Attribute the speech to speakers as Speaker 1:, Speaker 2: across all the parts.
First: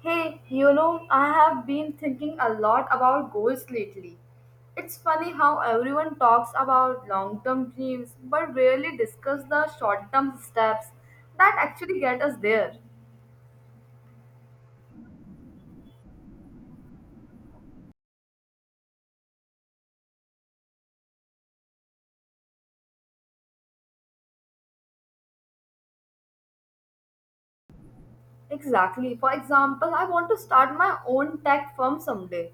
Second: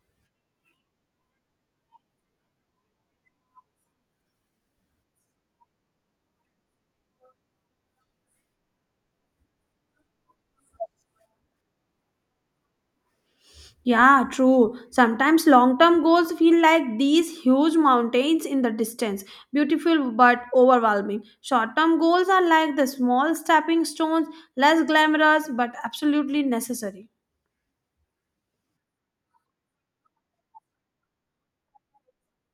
Speaker 1: Hey, I have been thinking a lot about goals lately. It's funny how everyone talks about long term dreams but rarely discuss the short term steps that actually get us there.
Speaker 2: Yeah, true. Sometimes long term goals feel like these huge mountains in the distance, beautiful but overwhelming. Short term goals are like the small stepping stones, less glamorous but absolutely necessary.
Speaker 1: Exactly. For example, I want to start my own tech firm someday.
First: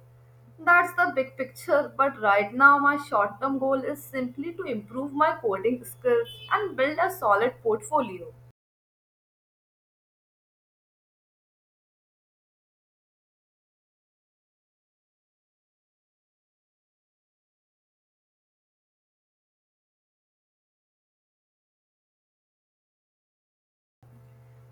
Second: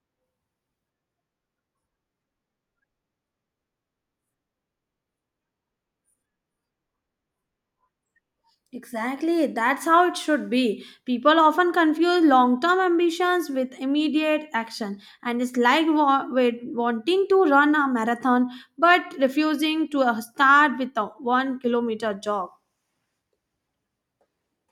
Speaker 1: That's the big picture, but right now my short term goal is simply to improve my coding skills and build a solid portfolio.
Speaker 2: Exactly, that's how it should be. People often confuse long term ambitions with immediate action, and it's like with wanting to run a marathon but refusing to start with a 1 kilometer jog.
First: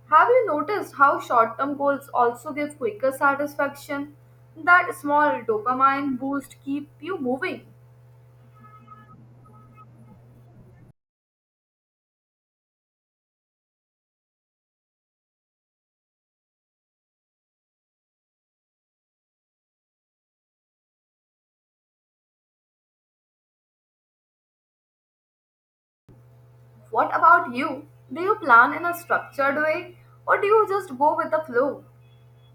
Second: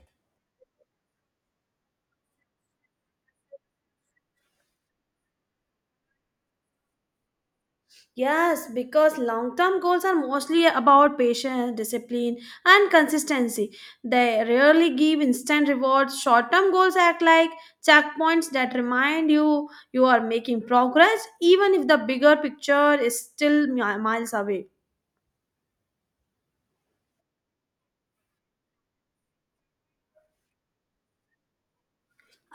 Speaker 1: Have you noticed how short term goals also give quicker satisfaction? That small dopamine boost keep you moving.
Speaker 2: Yes, because long term goals are mostly about patience, discipline, and consistency. They rarely give instant rewards. Short term goals act like checkpoints that remind you you are making progress, even if the bigger picture is still miles away.
Speaker 1: What about you? Do you plan in a structured way or do you just go with the flow?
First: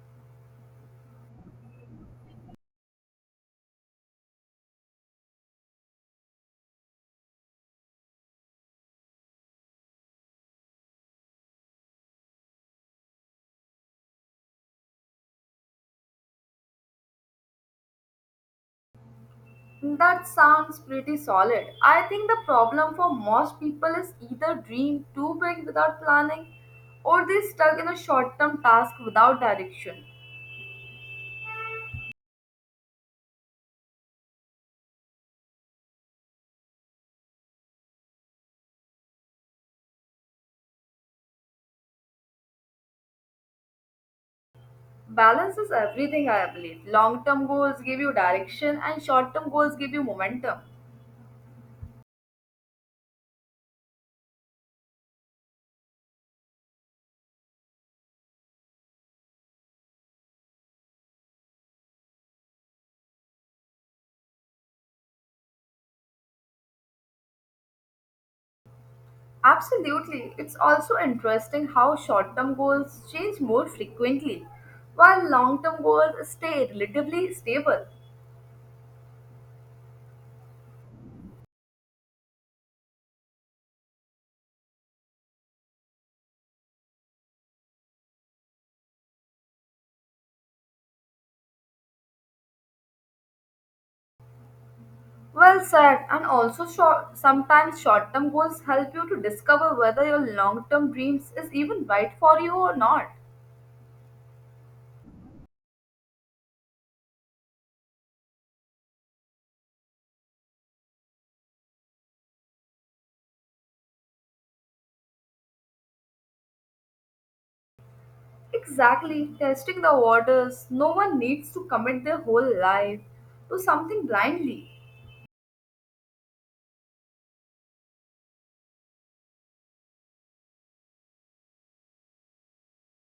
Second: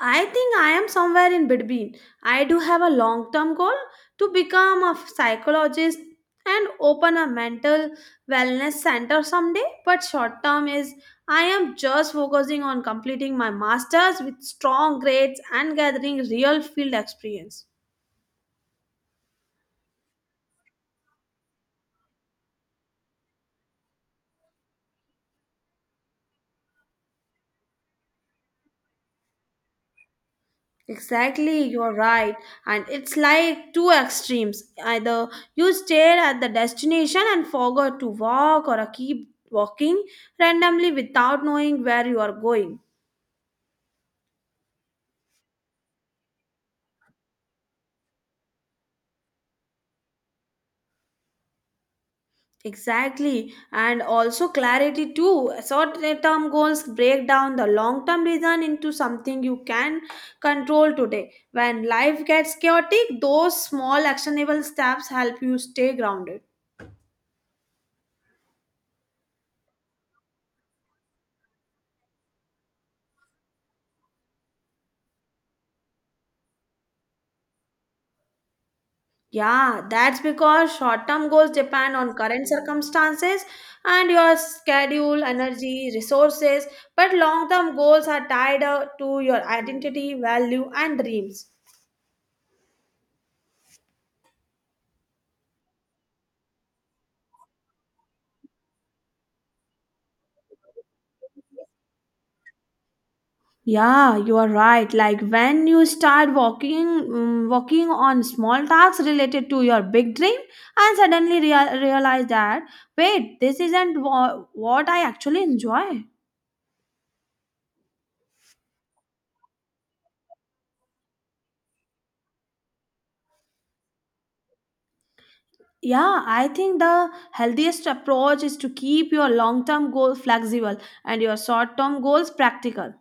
Speaker 2: I think I am somewhere in between. I do have a long term goal to become a psychologist and open a mental wellness center someday, but short term is I am just focusing on completing my masters with strong grades and gathering real field experience.
Speaker 1: That sounds pretty solid. I think the problem for most people is either dream too big without planning or they stuck in a short term task without direction.
Speaker 2: Exactly, you're right. And it's like two extremes. Either you stare at the destination and forget to walk or keep walking randomly without knowing where you are going.
Speaker 1: Balance is everything, I believe. Long term goals give you direction and short term goals give you momentum.
Speaker 2: Exactly, and also clarity too. Short term goals break down the long term vision into something you can control today. When life gets chaotic, those small actionable steps help you stay grounded.
Speaker 1: Absolutely. It's also interesting how short term goals change more frequently, while long term goals stay relatively stable.
Speaker 2: Yeah, that's because short term goals depend on current circumstances and your schedule, energy, resources, but long term goals are tied to your identity, value, and dreams.
Speaker 1: Well said, and also sometimes short term goals help you to discover whether your long term dreams is even right for you or not.
Speaker 2: Yeah, you are right. Like when you start walking, working on small tasks related to your big dream, and suddenly realize that wait, this isn't what I actually enjoy.
Speaker 1: Exactly, testing the waters. No one needs to commit their whole life to something blindly
Speaker 2: Yeah, I think the healthiest approach is to keep your long-term goals flexible and your short-term goals practical.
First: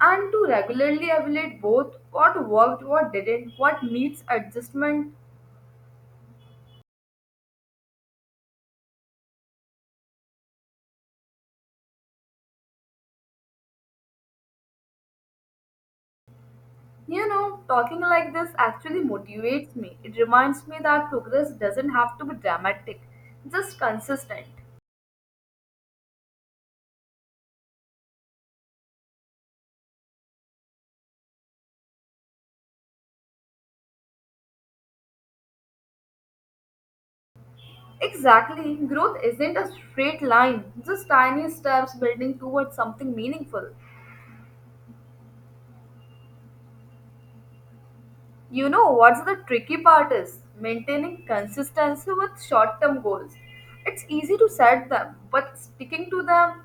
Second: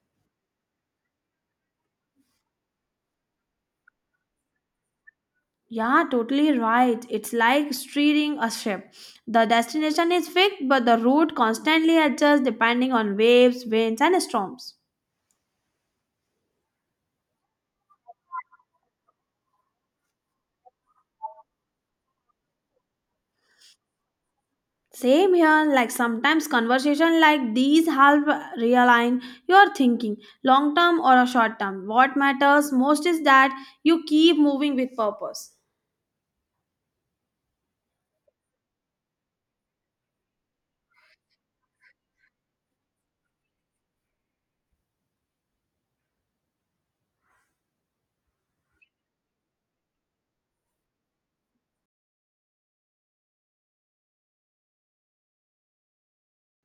Speaker 1: and to regularly evaluate both what worked, what didn't, what needs adjustment.
Speaker 2: Yeah, totally right. It's like steering a ship. The destination is fixed, but the route constantly adjusts depending on waves, winds, and storms.
Speaker 1: You know, talking like this actually motivates me. It reminds me that progress doesn't have to be dramatic, just consistent.
Speaker 2: Same here, like sometimes conversation like these help realign your thinking, long term or a short term. What matters most is that you keep moving with purpose.
Speaker 1: Exactly, growth isn't a straight line, just tiny steps building towards something meaningful. You know what's the tricky part is maintaining consistency with short term goals. It's easy to set them, but sticking to them,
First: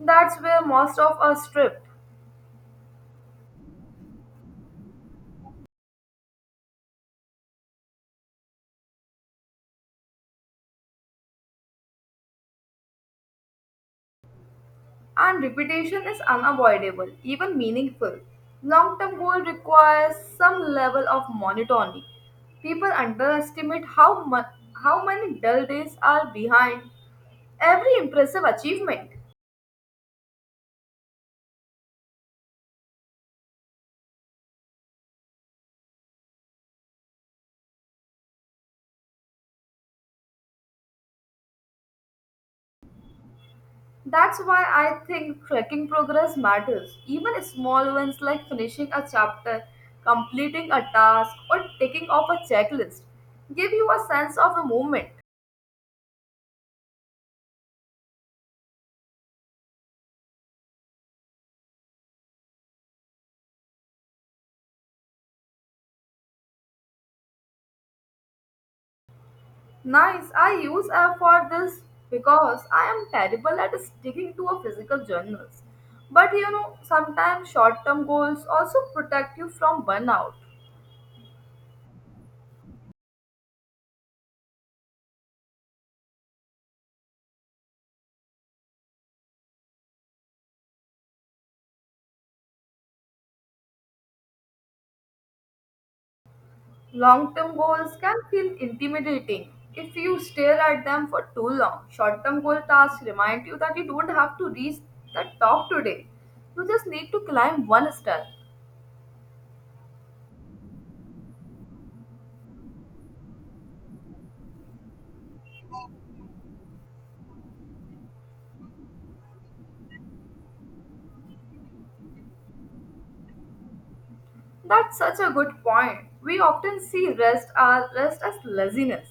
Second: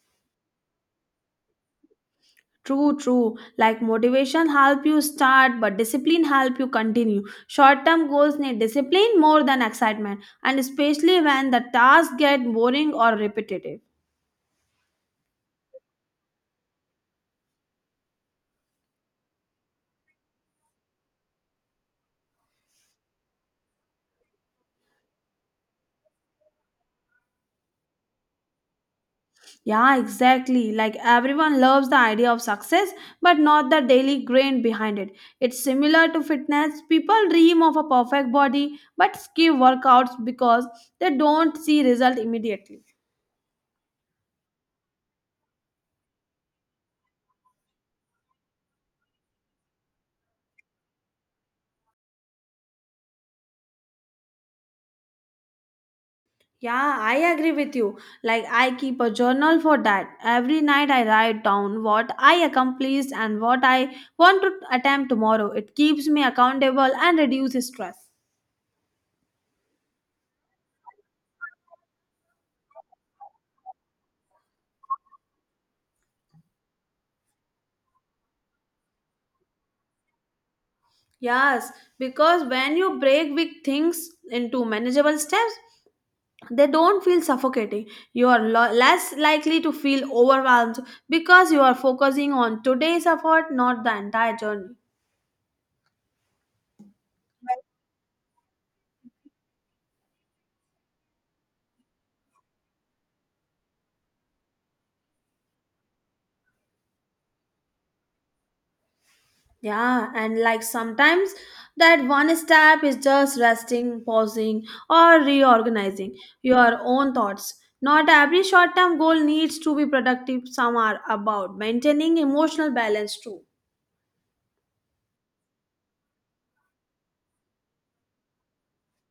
Speaker 1: that's where most of us drift.
Speaker 2: True, true. Like motivation help you start, but discipline help you continue. Short term goals need discipline more than excitement, and especially when the tasks get boring or repetitive.
Speaker 1: And repetition is unavoidable, even meaningful. Long term goal requires some level of monotony. People underestimate how, how many dull days are behind every impressive achievement.
Speaker 2: Yeah, exactly. Like everyone loves the idea of success, but not the daily grind behind it. It's similar to fitness. People dream of a perfect body, but skip workouts because they don't see result immediately.
Speaker 1: That's why I think tracking progress matters. Even small wins like finishing a chapter, completing a task, or ticking off a checklist give you a sense of a movement.
Speaker 2: Yeah, I agree with you. Like I keep a journal for that. Every night I write down what I accomplished and what I want to attempt tomorrow. It keeps me accountable and reduces stress.
Speaker 1: Nice. I use app for this because I am terrible at sticking to a physical journals. But sometimes short-term goals also protect you from burnout.
Speaker 2: Yes, because when you break big things into manageable steps, they don't feel suffocating you are less likely to feel overwhelmed because you are focusing on today's effort not the entire journey.
Speaker 1: Long-term goals can feel intimidating if you stare at them for too long. Short-term goal tasks remind you that you don't have to reach the top today. You just need to climb one step.
Speaker 2: Yeah, and like sometimes that one step is just resting pausing or reorganizing your own thoughts. Not every short term goal needs to be productive, some are about maintaining emotional balance too.
Speaker 1: That's such a good point. We often see rest as laziness,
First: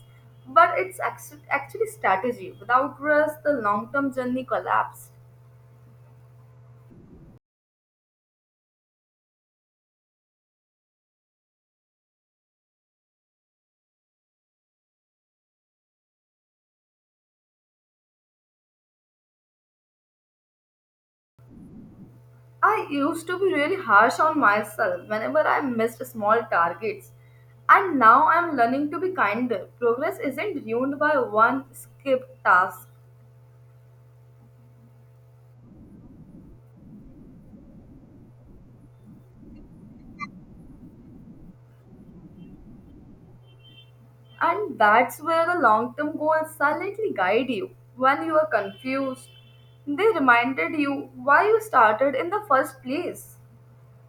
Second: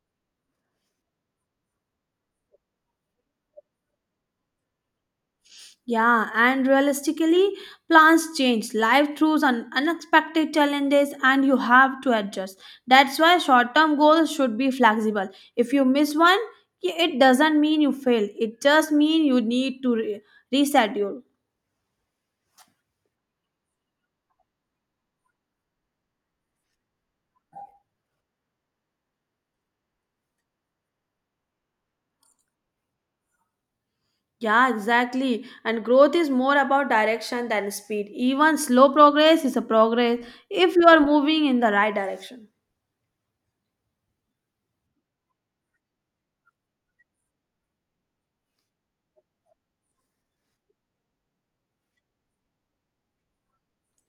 Speaker 1: but actually strategy. Without rest, the long-term journey collapsed.
Speaker 2: Yeah, and realistically, plans change. Life throws unexpected challenges, and you have to adjust. That's why short term goals should be flexible. If you miss one, it doesn't mean you fail, it just means you need to reschedule.
Speaker 1: I used to be really harsh on myself whenever I missed small targets, and now I'm learning to be kinder. Progress isn't ruined by one skipped task,
Speaker 2: Yeah, exactly. And growth is more about direction than speed. Even slow progress is a progress if you are moving in the right direction.
Speaker 1: and that's where the long-term goals silently guide you. When you are confused, they reminded you why you started in the first place.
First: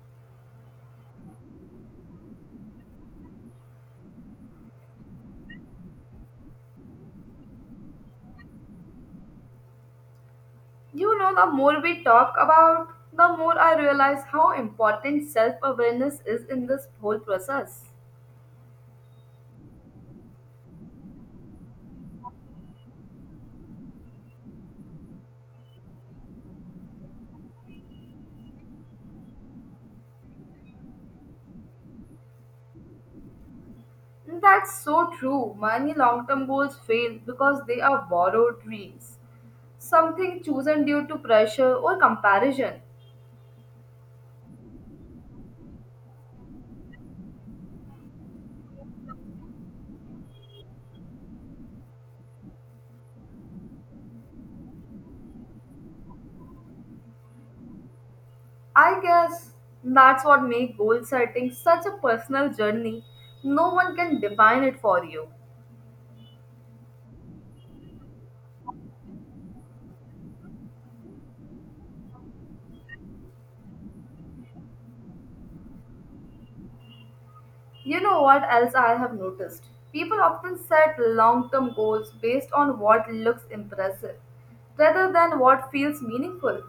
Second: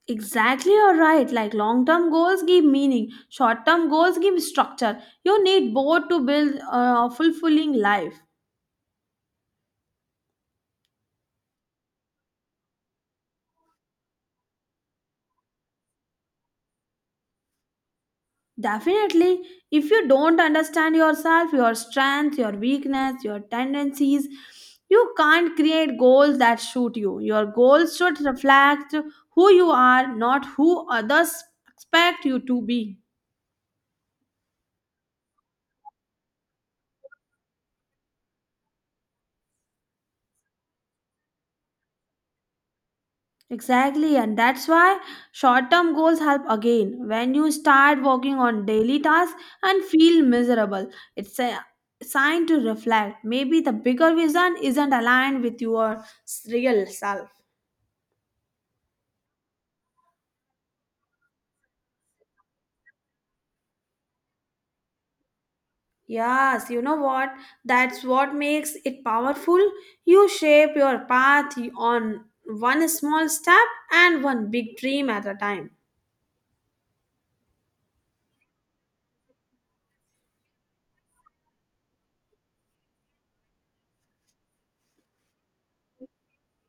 Speaker 2: Exactly, you're right. Like long term goals give meaning, short term goals give structure. You need both to build a fulfilling life.
Speaker 1: You know, the more we talk about, the more I realize how important self awareness is in this whole process.
Speaker 2: Definitely, if you don't understand yourself, your strength, your weakness, your tendencies, you can't create goals that suit you. Your goals should reflect who you are, not who others expect you to be.
Speaker 1: That's so true. Many long term goals fail because they are borrowed dreams, something chosen due to pressure or comparison.
Speaker 2: Exactly, and that's why short term goals help again. When you start working on daily tasks and feel miserable, it's a sign to reflect. Maybe the bigger vision isn't aligned with your real self.
Speaker 1: I guess that's what makes goal setting such a personal journey. No one can define it for you.
Speaker 2: Yes, you know what? That's what makes it powerful. You shape your path on one small step and one big dream at a time.
Speaker 1: You know what else I have noticed? People often set long term goals based on what looks impressive rather than what feels meaningful.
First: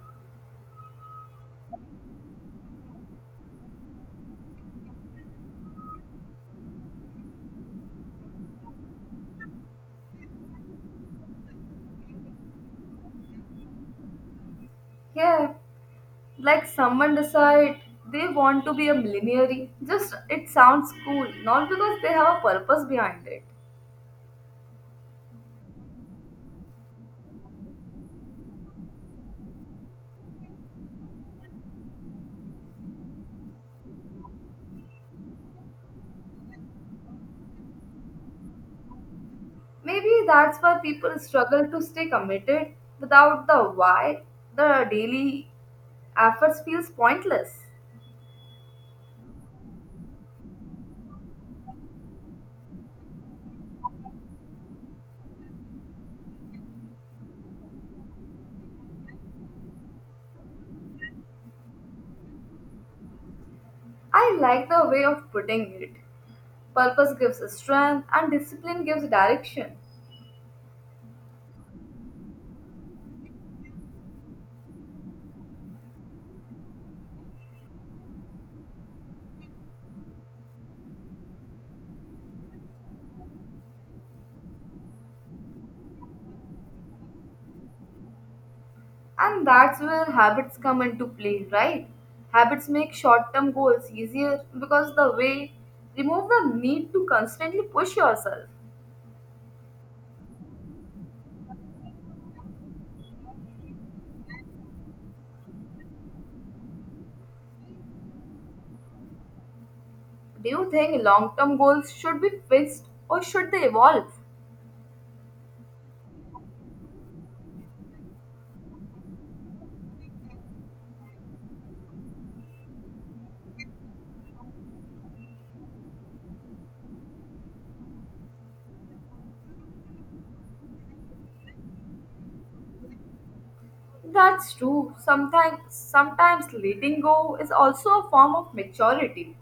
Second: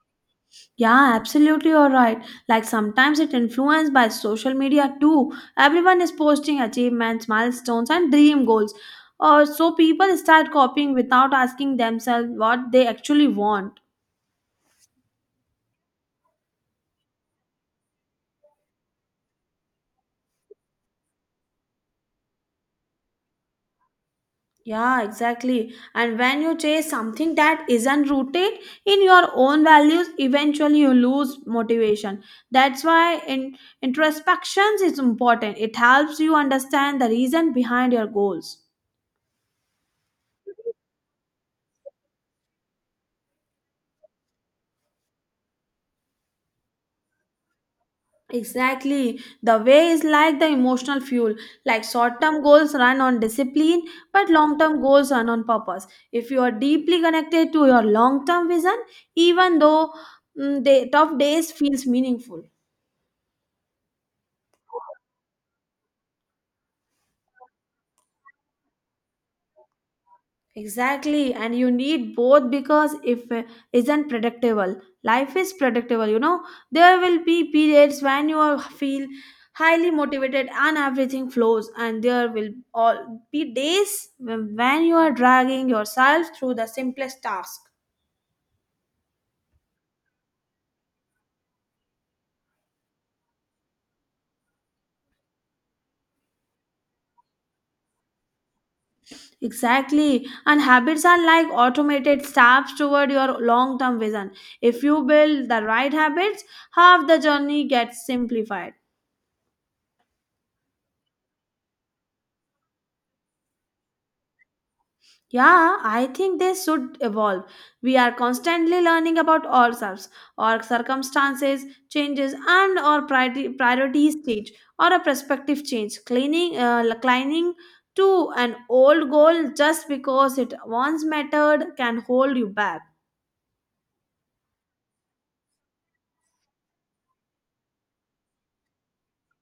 Speaker 2: Yeah, absolutely, you're right. Like sometimes it influenced by social media too. Everyone is posting achievements, milestones, and dream goals. So people start copying without asking themselves what they actually want.
Speaker 1: Yeah, like someone decide they want to be a millionaire. Just it sounds cool, not because they have a purpose behind it.
Speaker 2: Yeah, exactly. And when you chase something that isn't rooted in your own values, eventually you lose motivation. That's why in introspections is important. It helps you understand the reason behind your goals.
Speaker 1: Maybe that's why people struggle to stay committed without the why. The daily efforts feels pointless.
Speaker 2: Exactly. The way is like the emotional fuel. Like short term goals run on discipline, but long term goals run on purpose. If you are deeply connected to your long term vision, even though tough days feels meaningful.
Speaker 1: I like the way of putting it. Purpose gives strength and discipline gives direction.
Speaker 2: Exactly, and you need both because if isn't predictable, life is predictable. You know there will be periods when you are feel highly motivated and everything flows, and there will all be days when you are dragging yourself through the simplest task.
Speaker 1: And that's where habits come into play, right? Habits make short term goals easier because the way remove the need to constantly push yourself.
Speaker 2: Exactly, and habits are like automated steps toward your long-term vision. If you build the right habits, half the journey gets simplified.
Speaker 1: Do you think long term goals should be fixed or should they evolve?
Speaker 2: Yeah, I think they should evolve. We are constantly learning about ourselves, our circumstances, changes, and our priorities change or a perspective change. Clinging to an old goal just because it once mattered can hold you back.
Speaker 1: That's true. Sometimes letting go is also a form of maturity.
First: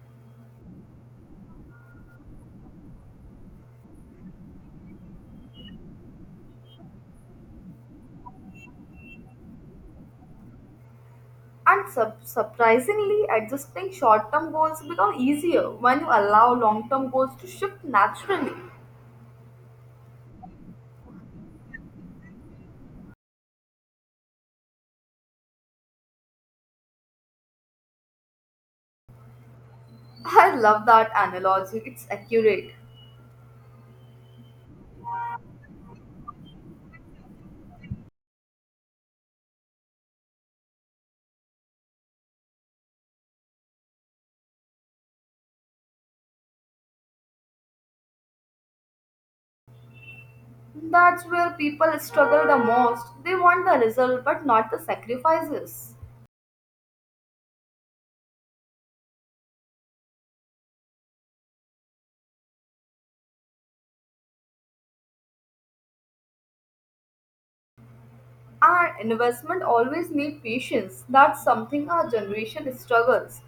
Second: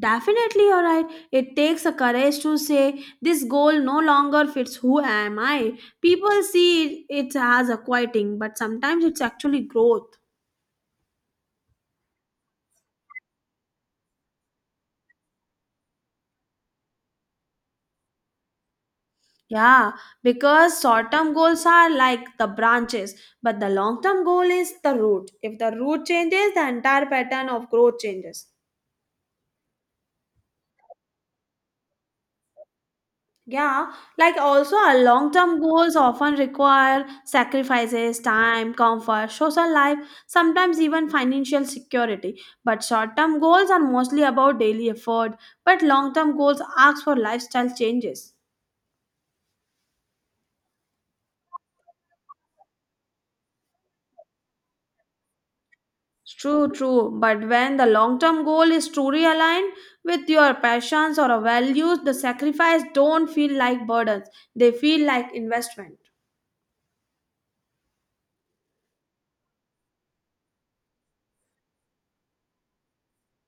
Speaker 2: Definitely, you're right. It takes a courage to say this goal no longer fits who am I. People see it, as a quieting, but sometimes it's actually growth.
Speaker 1: And surprisingly, adjusting short term goals become easier when you allow long term goals to shift naturally.
Speaker 2: Yeah, because short term goals are like the branches, but the long term goal is the root. If the root changes, the entire pattern of growth changes.
Speaker 1: I love that analogy, it's accurate.
Speaker 2: Yeah, like also our long term goals often require sacrifices, time, comfort, social life, sometimes even financial security. But short term goals are mostly about daily effort, but long term goals ask for lifestyle changes.
Speaker 1: That's where people struggle the most. They want the result but not the sacrifices.
Speaker 2: True, true. But when the long term goal is truly aligned with your passions or values, the sacrifice don't feel like burdens. They feel like investment.
Speaker 1: And investment always need patience. That's something our generation struggles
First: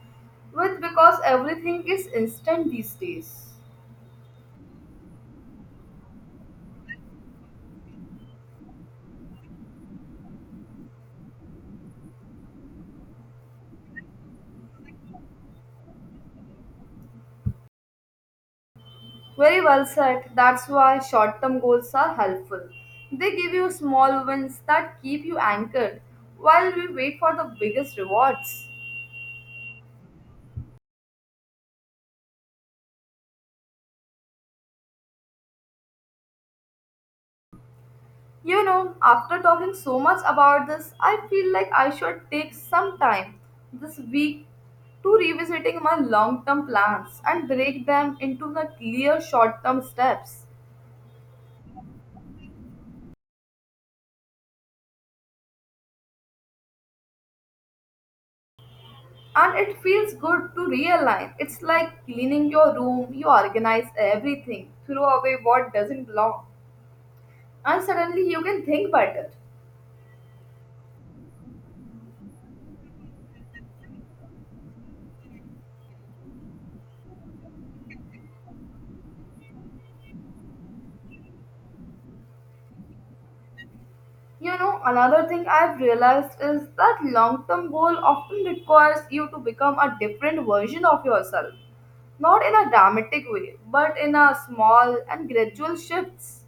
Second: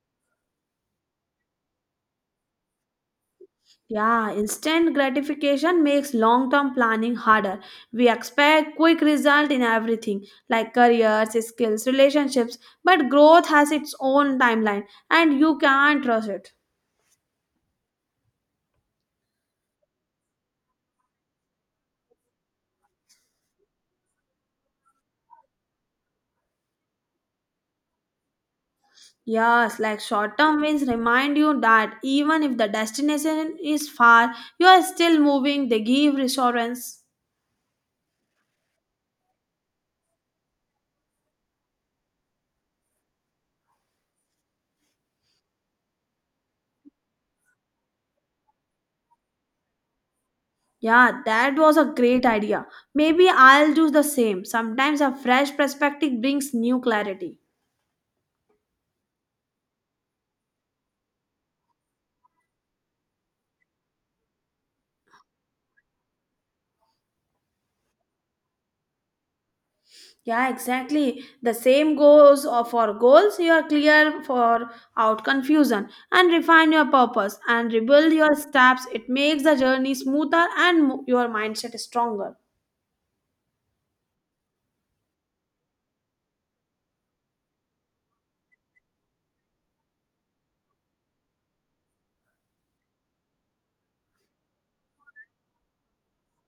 Speaker 1: with because everything is instant these days.
Speaker 2: Yeah, instant gratification makes long term planning harder. We expect quick result in everything like careers, skills, relationships, but growth has its own timeline and you can't rush it.
Speaker 1: Very well said. That's why short term goals are helpful. They give you small wins that keep you anchored while we wait for the biggest rewards.
Speaker 2: Yes, like short term wins remind you that even if the destination is far, you are still moving. They give reassurance.
Speaker 1: You know, after talking so much about this, I feel like I should take some time this week to revisiting my long term plans and break them into the clear short term steps.
Speaker 2: Yeah, that was a great idea. Maybe I'll do the same. Sometimes a fresh perspective brings new clarity.
Speaker 1: And it feels good to realign. It's like cleaning your room, you organize everything, throw away what doesn't belong and suddenly you can think better.
Speaker 2: Yeah, exactly. The same goes for goals. You are clear for out confusion and refine your purpose and rebuild your steps. It makes the journey smoother and your mindset stronger.
Speaker 1: You know, another thing I've realized is that long term goal often requires you to become a different version of yourself. Not in a dramatic way, but in a small and gradual shifts.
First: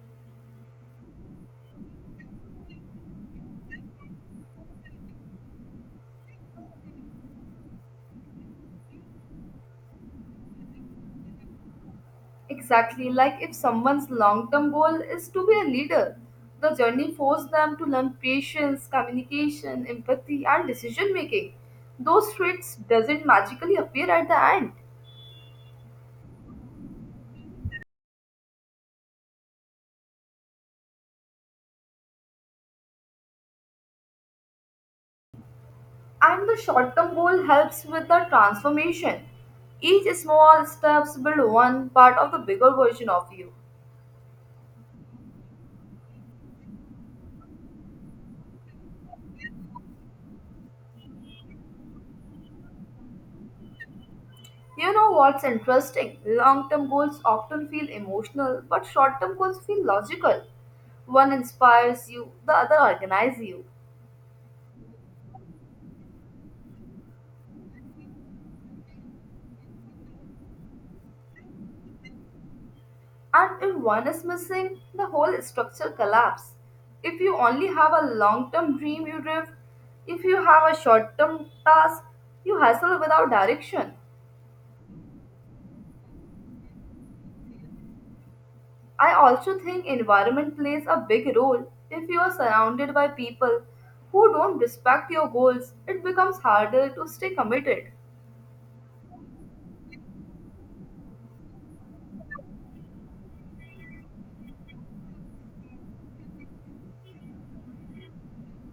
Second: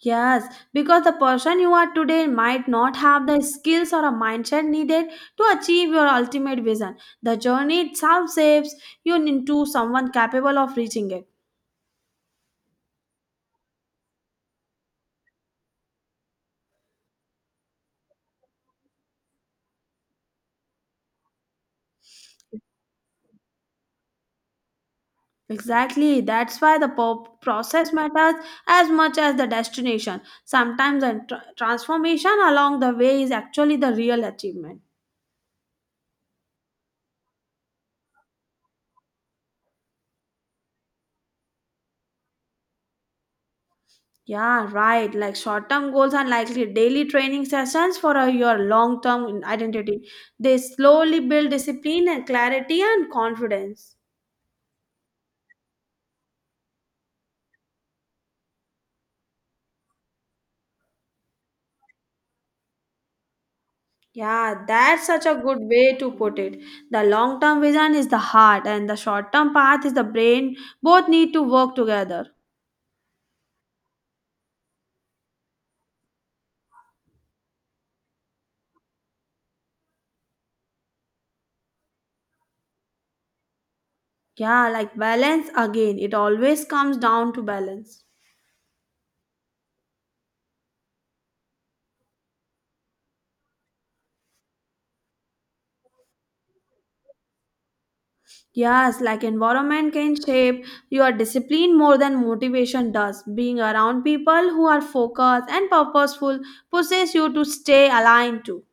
Speaker 2: Yes, because the person you are today might not have the skills or a mindset needed to achieve your ultimate vision. The journey itself shapes you into someone capable of reaching it.
Speaker 1: Exactly, like if someone's long term goal is to be a leader, the journey forces them to learn patience, communication, empathy, and decision making. Those traits doesn't magically appear at the end.
Speaker 2: Exactly, that's why the process matters as much as the destination. Sometimes the transformation along the way is actually the real achievement.
Speaker 1: And the short-term goal helps with the transformation. Each small steps build one part of the bigger version of you.
Speaker 2: Yeah, right. Like short term goals are likely daily training sessions for your long term identity. They slowly build discipline and clarity and confidence.
Speaker 1: You know what's interesting? Long-term goals often feel emotional, but short-term goals feel logical. One inspires you, the other organizes you.
Speaker 2: Yeah, that's such a good way to put it. The long term vision is the heart, and the short term path is the brain. Both need to work together.
Speaker 1: And if one is missing, the whole structure collapses. If you only have a long term dream, you drift. If you have a short term task, you hustle without direction.
Speaker 2: Yeah, like balance again. It always comes down to balance.
Speaker 1: I also think environment plays a big role. If you are surrounded by people who don't respect your goals, it becomes harder to stay committed.
Speaker 2: Yes, like environment can shape your discipline more than motivation does. Being around people who are focused and purposeful pushes you to stay aligned too.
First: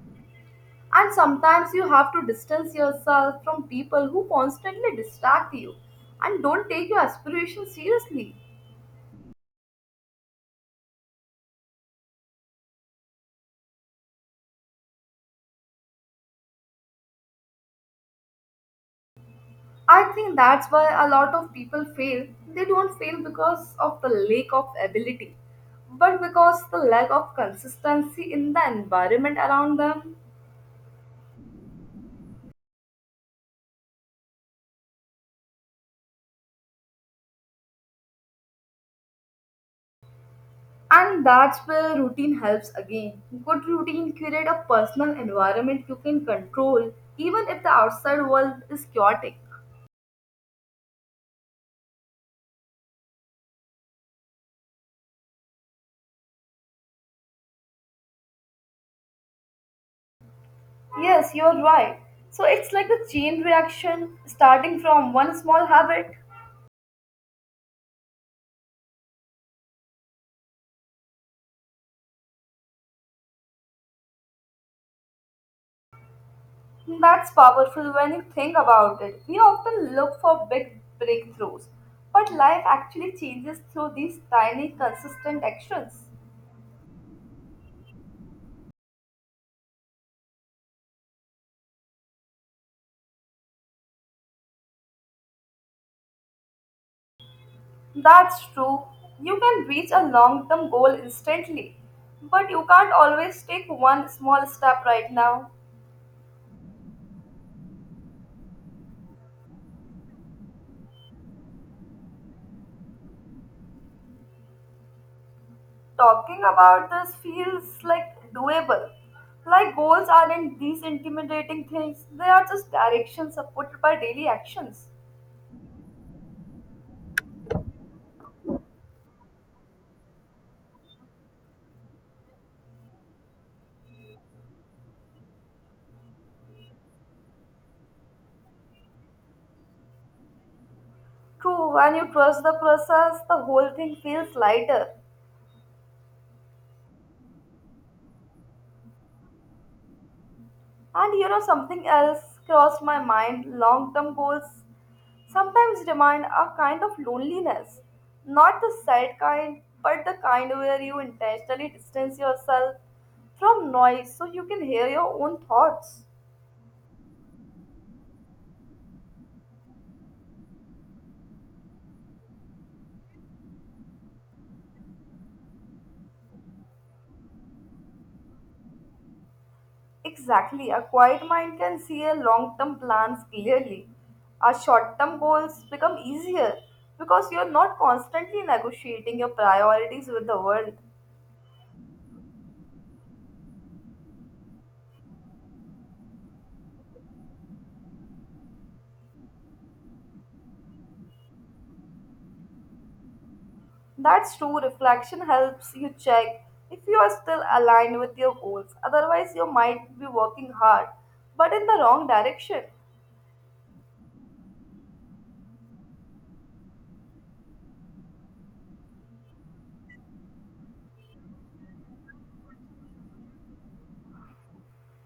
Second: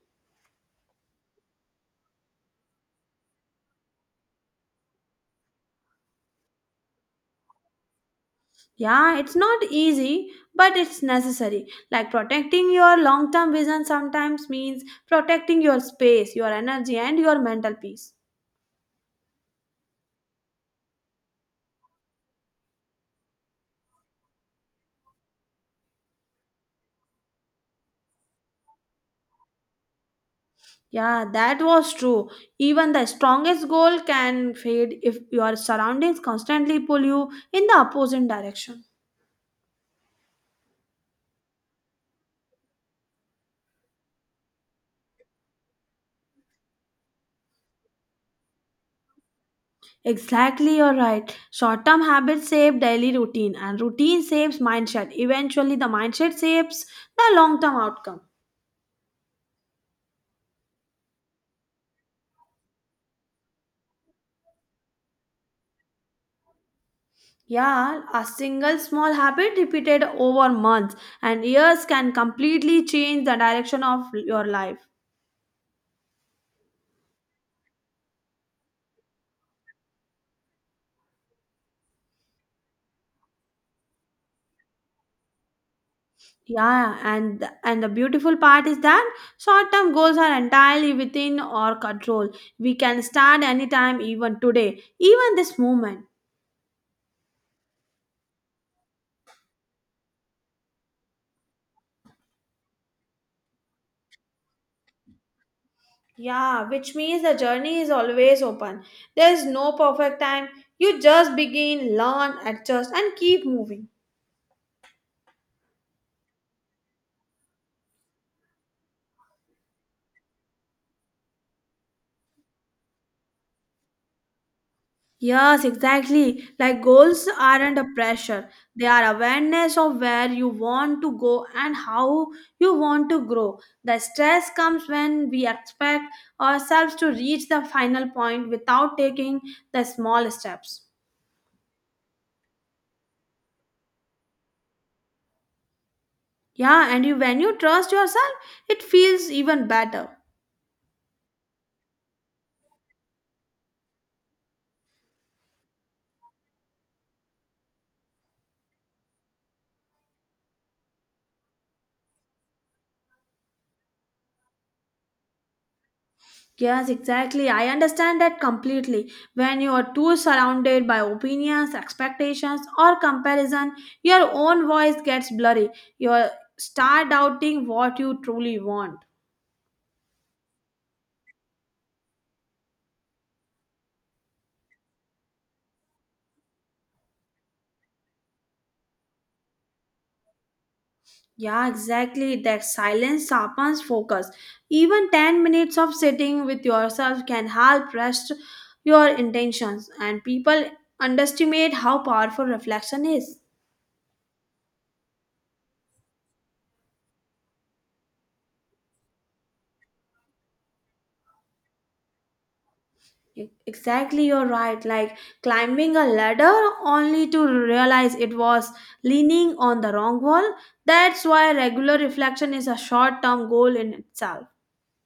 Speaker 1: And sometimes you have to distance yourself from people who constantly distract you and don't take your aspirations seriously.
Speaker 2: Yeah, it's not easy, but it's necessary. Like protecting your long term vision sometimes means protecting your space, your energy, and your mental peace.
Speaker 1: I think that's why a lot of people fail. They don't fail because of the lack of ability, but because the lack of consistency in the environment around them.
Speaker 2: Yeah, that was true. Even the strongest goal can fade if your surroundings constantly pull you in the opposite direction.
Speaker 1: And that's where routine helps again. Good routine create a personal environment you can control, even if the outside world is chaotic.
Speaker 2: Exactly, you're right. Short term habits shape daily routine, and routine shapes mindset. Eventually, the mindset shapes the long term outcome.
Speaker 1: Yes, you're right. So it's like a chain reaction starting from one small habit.
Speaker 2: Yeah, a single small habit repeated over months and years can completely change the direction of your life.
Speaker 1: That's powerful when you think about it. We often look for big breakthroughs, but life actually changes through these tiny, consistent actions.
Speaker 2: Yeah, and and the beautiful part is that short-term goals are entirely within our control. We can start anytime, even today, even this moment.
Speaker 1: That's true. You can reach a long term goal instantly, but you can't always take one small step right now.
Speaker 2: Yeah, which means the journey is always open. There's no perfect time. You just begin, learn, adjust, and keep moving.
Speaker 1: Talking about this feels like doable. Like goals aren't these intimidating things, they are just directions supported by daily actions.
Speaker 2: Yes, exactly. Like goals aren't a pressure, they are awareness of where you want to go and how you want to grow. The stress comes when we expect ourselves to reach the final point without taking the small steps.
Speaker 1: True, when you trust the process, the whole thing feels lighter.
Speaker 2: Yeah, and you, when you trust yourself, it feels even better.
Speaker 1: And you know, something else crossed my mind long term goals sometimes demand a kind of loneliness, not the sad kind, but the kind where you intentionally distance yourself from noise so you can hear your own thoughts.
Speaker 2: Yes, exactly. I understand that completely. When you are too surrounded by opinions, expectations, or comparison, your own voice gets blurry. You start doubting what you truly want.
Speaker 1: Exactly, a quiet mind can see a long term plans clearly. Our short term goals become easier because you're not constantly negotiating your priorities with the world.
Speaker 2: Yeah, exactly. That silence sharpens focus. Even 10 minutes of sitting with yourself can help rest your intentions, and people underestimate how powerful reflection is.
Speaker 1: That's true. Reflection helps you check if you are still aligned with your goals. Otherwise, you might be working hard, but in the wrong direction.
Speaker 2: Exactly, you're right. Like climbing a ladder only to realize it was leaning on the wrong wall. That's why regular reflection is a short term goal in itself.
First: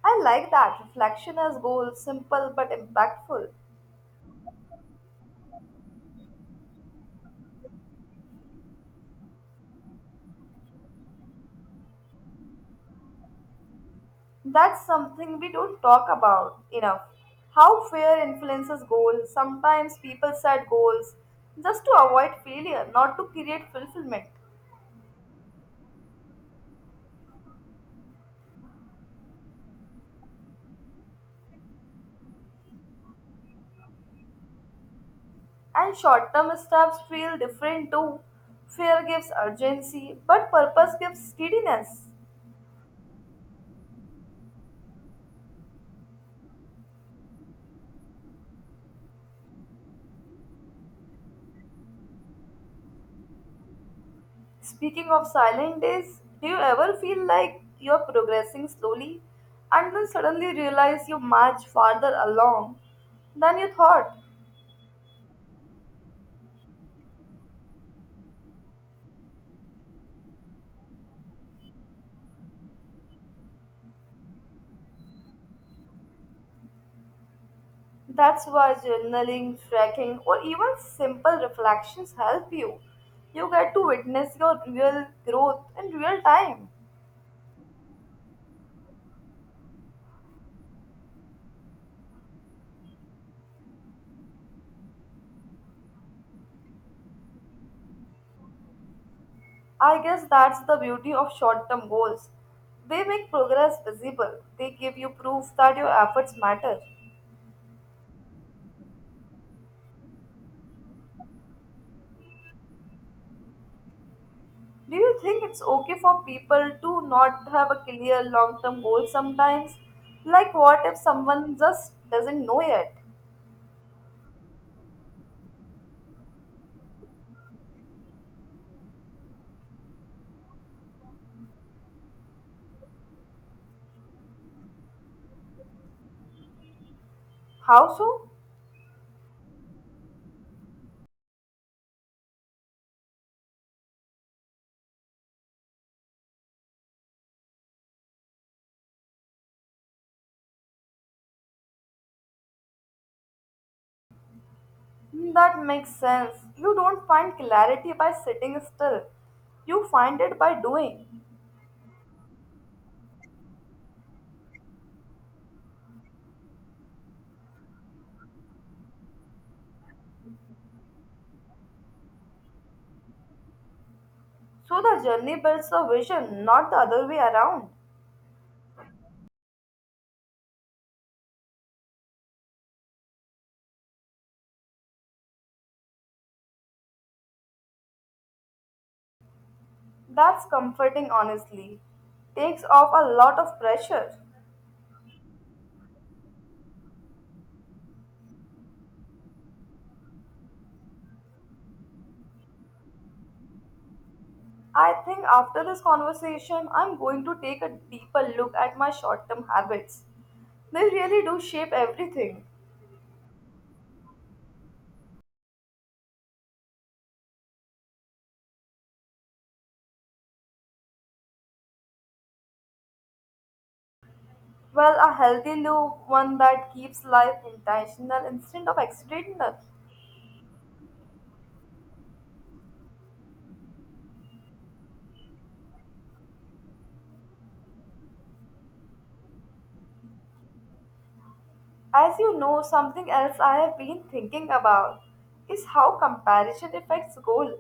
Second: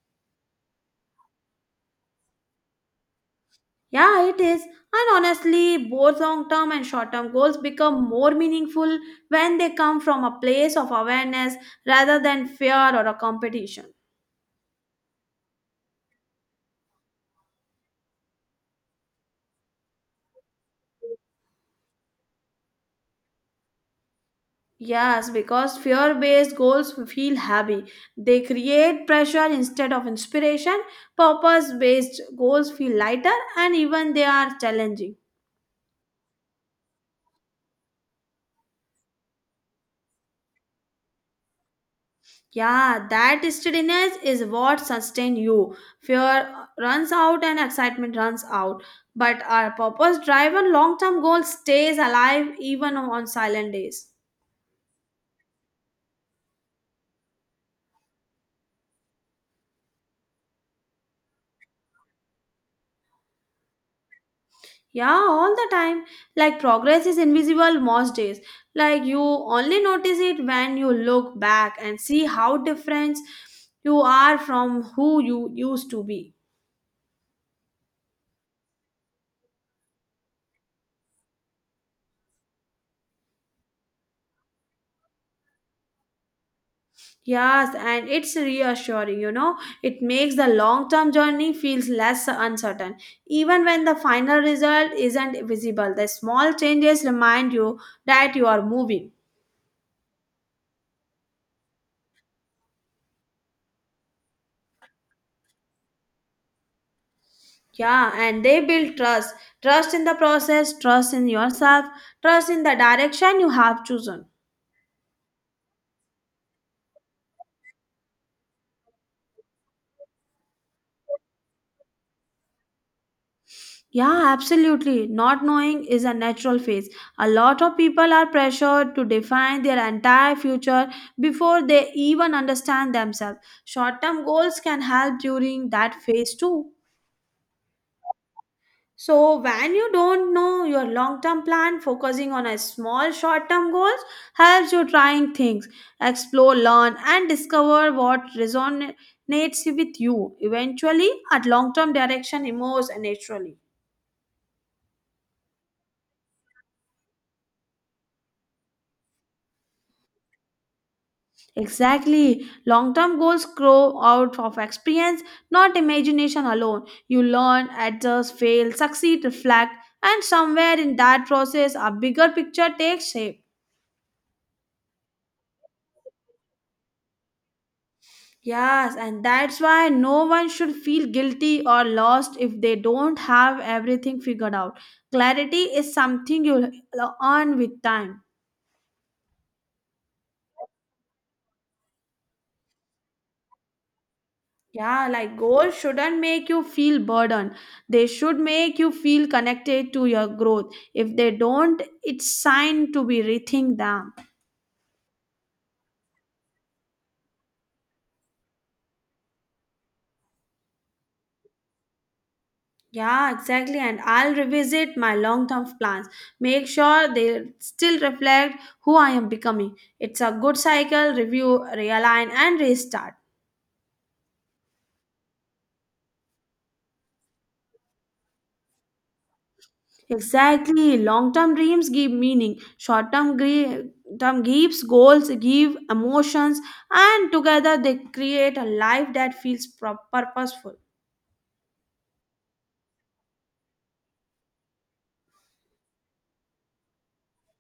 Speaker 1: I like that. Reflection as goal, simple but impactful.
Speaker 2: Yeah, it is. And honestly, both long term and short term goals become more meaningful when they come from a place of awareness rather than fear or a competition.
Speaker 1: That's something we don't talk about enough. How fear influences goals. Sometimes people set goals just to avoid failure, not to create fulfillment.
Speaker 2: Yes, because fear based goals feel heavy. They create pressure instead of inspiration. Purpose based goals feel lighter and even they are challenging.
Speaker 1: And short term steps feel different too. Fear gives urgency, but purpose gives steadiness.
Speaker 2: Yeah, that steadiness is what sustains you. Fear runs out and excitement runs out. But our purpose driven long term goal stays alive even on silent days.
Speaker 1: Speaking of silent days, do you ever feel like you're progressing slowly and then suddenly realize you march farther along than you thought?
Speaker 2: Yeah, all the time. Like progress is invisible most days. Like you only notice it when you look back and see how different you are from who you used to be.
Speaker 1: That's why journaling, tracking, or even simple reflections help you. You get to witness your real growth in real time.
Speaker 2: Yes, and it's reassuring, It makes the long-term journey feels less uncertain. Even when the final result isn't visible, the small changes remind you that you are moving.
Speaker 1: I guess that's the beauty of short term goals. They make progress visible, they give you proof that your efforts matter.
Speaker 2: Yeah, and they build trust. Trust in the process, trust in yourself, trust in the direction you have chosen.
Speaker 1: Do you think it's okay for people to not have a clear long term goal sometimes? Like, what if someone just doesn't know yet?
Speaker 2: Yeah, absolutely. Not knowing is a natural phase. A lot of people are pressured to define their entire future before they even understand themselves. Short term goals can help during that phase too.
Speaker 1: How so?
Speaker 2: So, when you don't know your long term plan, focusing on a small short term goals helps you trying things, explore, learn, and discover what resonates with you. Eventually, a long term direction emerges naturally.
Speaker 1: That makes sense. You don't find clarity by sitting still, you find it by doing.
Speaker 2: Exactly. Long term goals grow out of experience, not imagination alone. You learn, adjust, fail, succeed, reflect, and somewhere in that process, a bigger picture takes shape.
Speaker 1: So, the journey builds a vision, not the other way around.
Speaker 2: Yes, and that's why no one should feel guilty or lost if they don't have everything figured out. Clarity is something you'll earn with time.
Speaker 1: That's comforting, honestly. Takes off a lot of pressure.
Speaker 2: Yeah, like goals shouldn't make you feel burdened. They should make you feel connected to your growth. If they don't, it's sign to be rethink them.
Speaker 1: I think after this conversation, I'm going to take a deeper look at my short term habits. They really do shape everything.
Speaker 2: Yeah, exactly. And I'll revisit my long term plans, make sure they still reflect who I am becoming. It's a good cycle, review, realign, and restart.
Speaker 1: Well, a healthy new one that keeps life intentional instead of accidental.
Speaker 2: Exactly. Long term dreams give meaning, short term term gives goals, give emotions, and together they create a life that feels purposeful.
Speaker 1: As you know, something else I have been thinking about is how comparison affects goal.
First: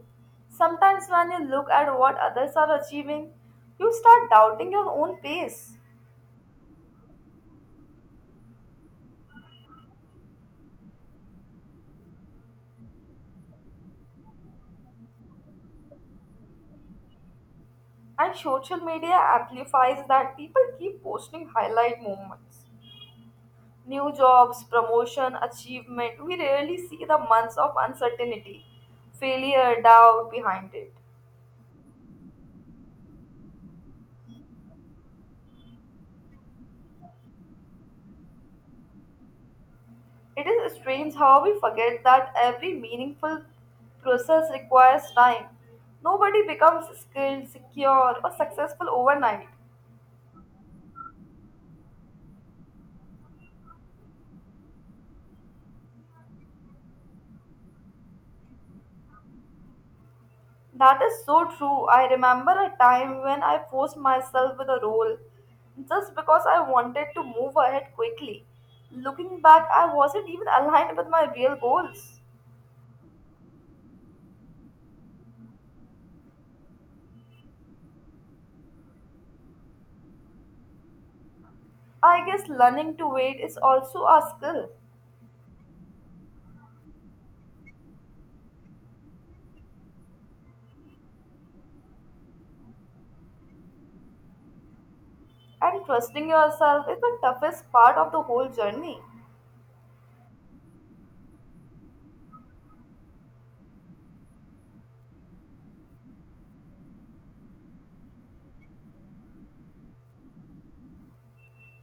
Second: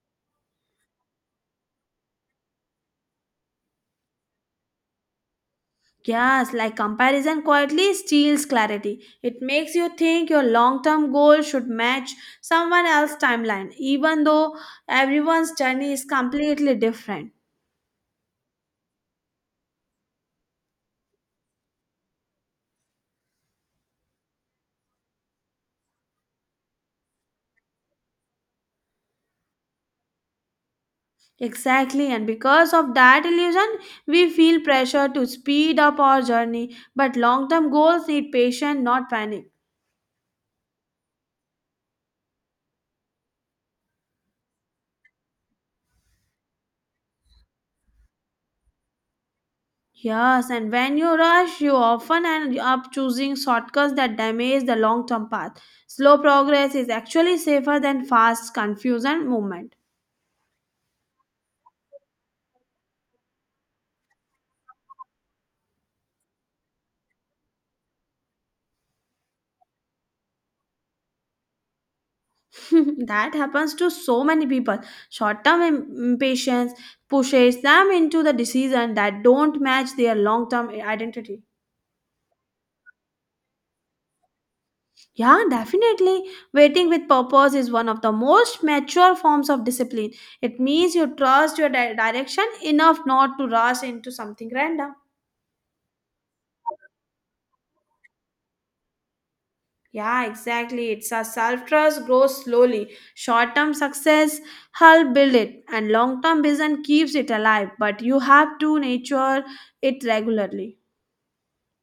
Speaker 1: Sometimes when you look at what others are achieving, you start doubting your own pace.
Speaker 2: Yes, like comparison quietly steals clarity. It makes you think your long term goal should match someone else's timeline, even though everyone's journey is completely different.
Speaker 1: And social media amplifies that people keep posting highlight moments. New jobs, promotion, achievement, we rarely see the months of uncertainty, failure, doubt behind it.
Speaker 2: Exactly, and because of that illusion, we feel pressure to speed up our journey. But long term goals need patience, not panic.
Speaker 1: It is strange how we forget that every meaningful process requires time. Nobody becomes skilled, secure, or successful overnight.
Speaker 2: Yes, and when you rush, you often end up choosing shortcuts that damage the long term path. Slow progress is actually safer than fast, confused, and movement.
Speaker 1: That is so true. I remember a time when I forced myself with a role just because I wanted to move ahead quickly. Looking back, I wasn't even aligned with my real goals.
Speaker 2: That happens to so many people. Short term impatience pushes them into the decisions that don't match their long term identity.
Speaker 1: I guess learning to wait is also a skill,
Speaker 2: Yeah, definitely. Waiting with purpose is one of the most mature forms of discipline. It means you trust your direction enough not to rush into something random.
Speaker 1: and trusting yourself is the toughest part of the whole journey.
Speaker 2: Yeah, exactly. It's a self trust grows slowly. Short term success help build it, and long term vision keeps it alive. But you have to nurture it regularly.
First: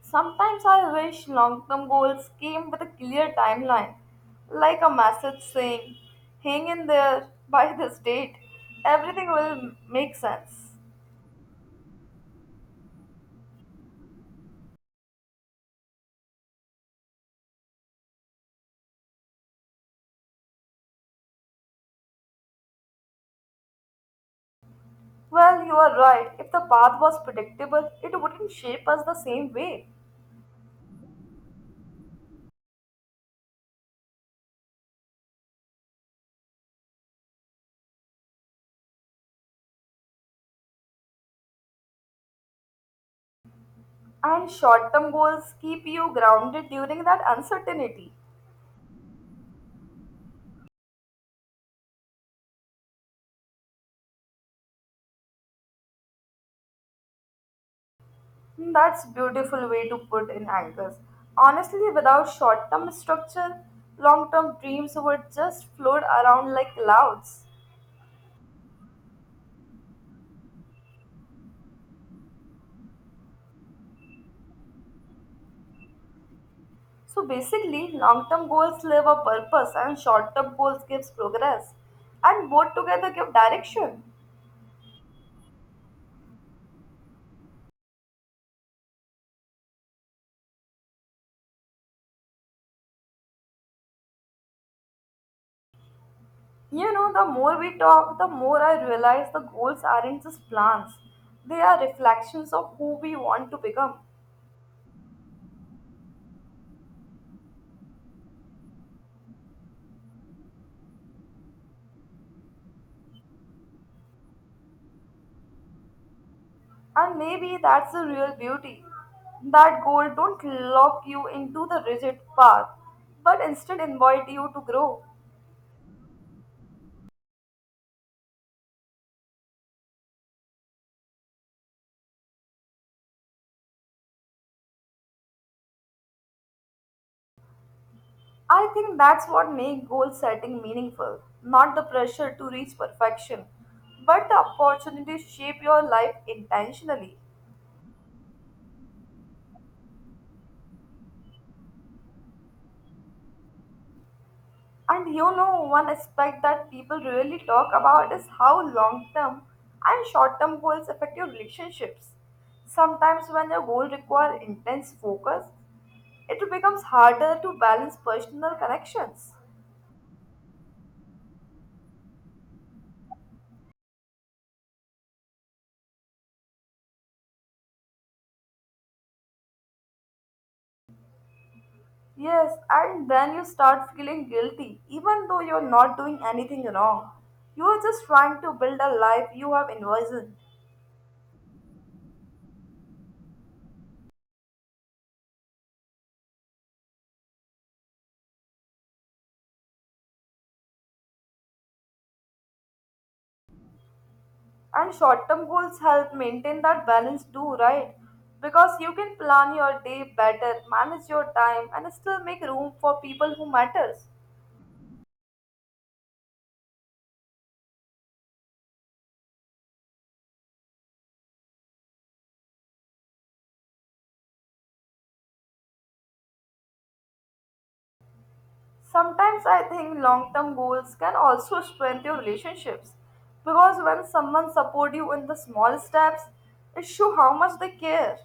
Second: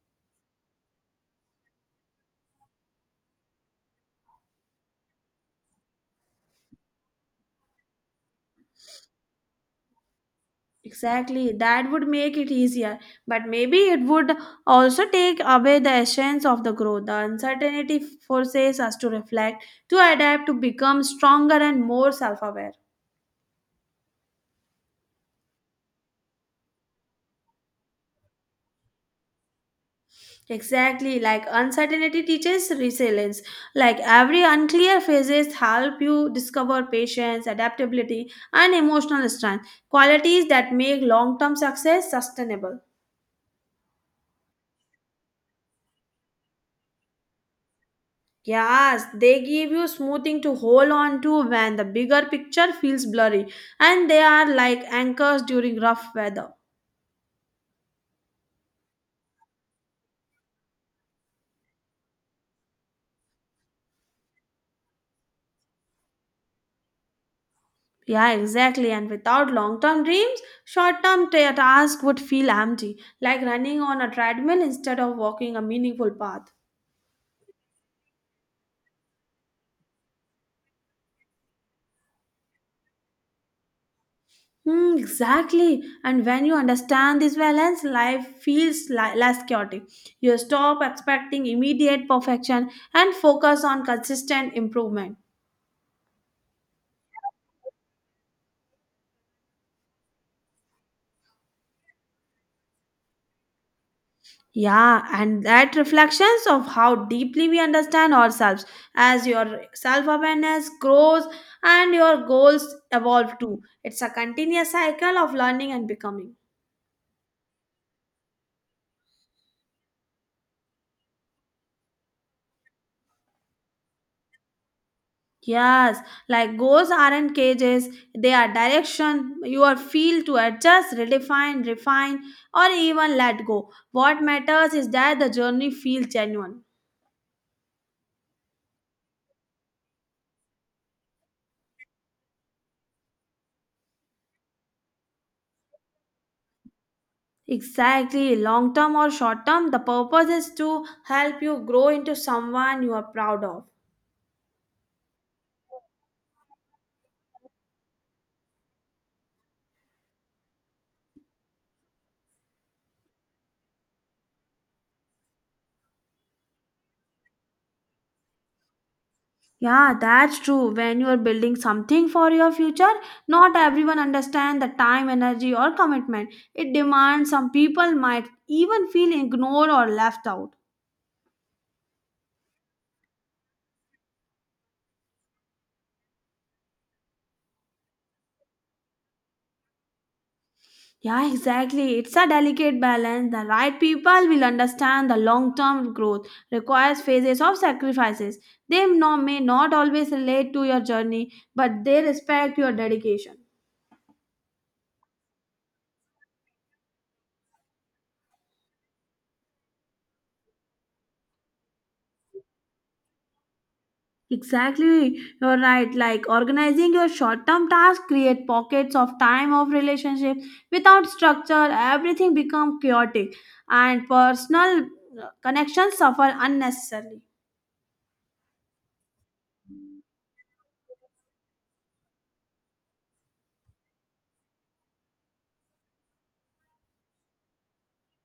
Speaker 1: Sometimes I wish long term goals came with a clear timeline, like a message saying, hang in there by this date, everything will make sense.
Speaker 2: Exactly, that would make it easier, but maybe it would also take away the essence of the growth. The uncertainty forces us to reflect, to adapt, to become stronger and more self aware.
Speaker 1: Well, you are right, if the path was predictable, it wouldn't shape us the same way.
Speaker 2: Exactly, like uncertainty teaches resilience. Like every unclear phases help you discover patience, adaptability, and emotional strength, qualities that make long term success sustainable.
Speaker 1: And short term goals keep you grounded during that uncertainty.
Speaker 2: Yes, they give you smoothing to hold on to when the bigger picture feels blurry, and they are like anchors during rough weather.
Speaker 1: That's beautiful way to put in anchors. Honestly, without short-term structure, long-term dreams would just float around like clouds.
Speaker 2: Yeah, exactly. And without long term dreams, short term tasks would feel empty, like running on a treadmill instead of walking a meaningful path.
Speaker 1: So basically, long-term goals live a purpose and short-term goals gives progress and both together give direction.
Speaker 2: Hmm, exactly. And when you understand this balance, life feels less chaotic. You stop expecting immediate perfection and focus on consistent improvement.
Speaker 1: You know, the more we talk, the more I realize the goals aren't just plans. They are reflections of who we want to become.
Speaker 2: Yeah, and that reflections of how deeply we understand ourselves as your self awareness grows and your goals evolve too. It's a continuous cycle of learning and becoming.
Speaker 1: And maybe that's the real beauty. That goal don't lock you into the rigid path, but instead invite you to grow.
Speaker 2: Yes, like goals aren't cages, they are direction. You are feel to adjust, redefine, refine, or even let go. What matters is that the journey feels genuine.
Speaker 1: I think that's what makes goal setting meaningful, not the pressure to reach perfection, but the opportunity to shape your life intentionally.
Speaker 2: Exactly, long term or short term, the purpose is to help you grow into someone you are proud of.
Speaker 1: And you know, one aspect that people really talk about is how long term and short term goals affect your relationships. Sometimes, when your goal requires intense focus, it becomes harder to balance personal connections.
Speaker 2: Yeah, that's true. When you are building something for your future, not everyone understand the time, energy or commitment. It demands some people might even feel ignored or left out.
Speaker 1: Yes, and then you start feeling guilty, even though you're not doing anything wrong. You are just trying to build a life you have envisioned.
Speaker 2: Yeah, exactly. It's a delicate balance. The right people will understand the long-term growth requires phases of sacrifices. They may not always relate to your journey, but they respect your dedication.
Speaker 1: And short term goals help maintain that balance too, right? Because you can plan your day better, manage your time, and still make room for people who matters.
Speaker 2: Exactly, you're right. Like organizing your short-term tasks create pockets of time of relationship. Without structure, everything become chaotic, and personal connections suffer unnecessarily.
Speaker 1: Sometimes I think long term goals can also strengthen your relationships. Because when someone support you in the small steps, it shows how much they care.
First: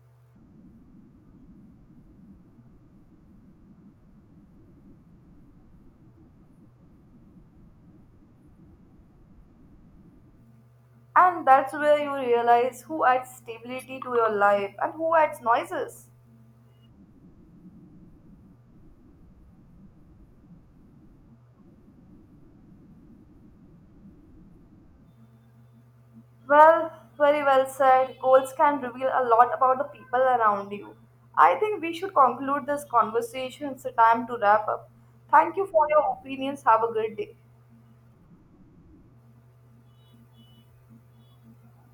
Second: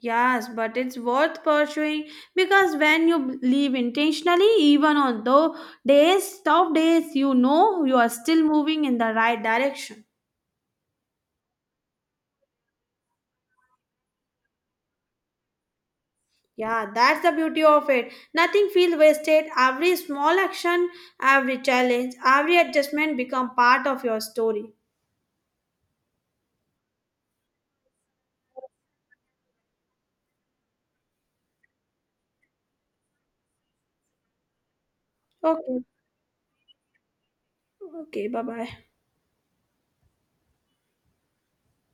Speaker 2: Yes, but it's worth pursuing because when you leave intentionally, even on tough days, you know you are still moving in the right direction.
Speaker 1: And that's where you realize who adds stability to your life and who adds noises.
Speaker 2: Yeah, that's the beauty of it. Nothing feels wasted. Every small action, every challenge, every adjustment become part of your story.
Speaker 1: Well, very well said. Goals can reveal a lot about the people around you. I think we should conclude this conversation. It's a time to wrap up. Thank you
Speaker 2: Okay.
Speaker 1: for your opinions. Have a good day.
Speaker 2: Okay, bye-bye.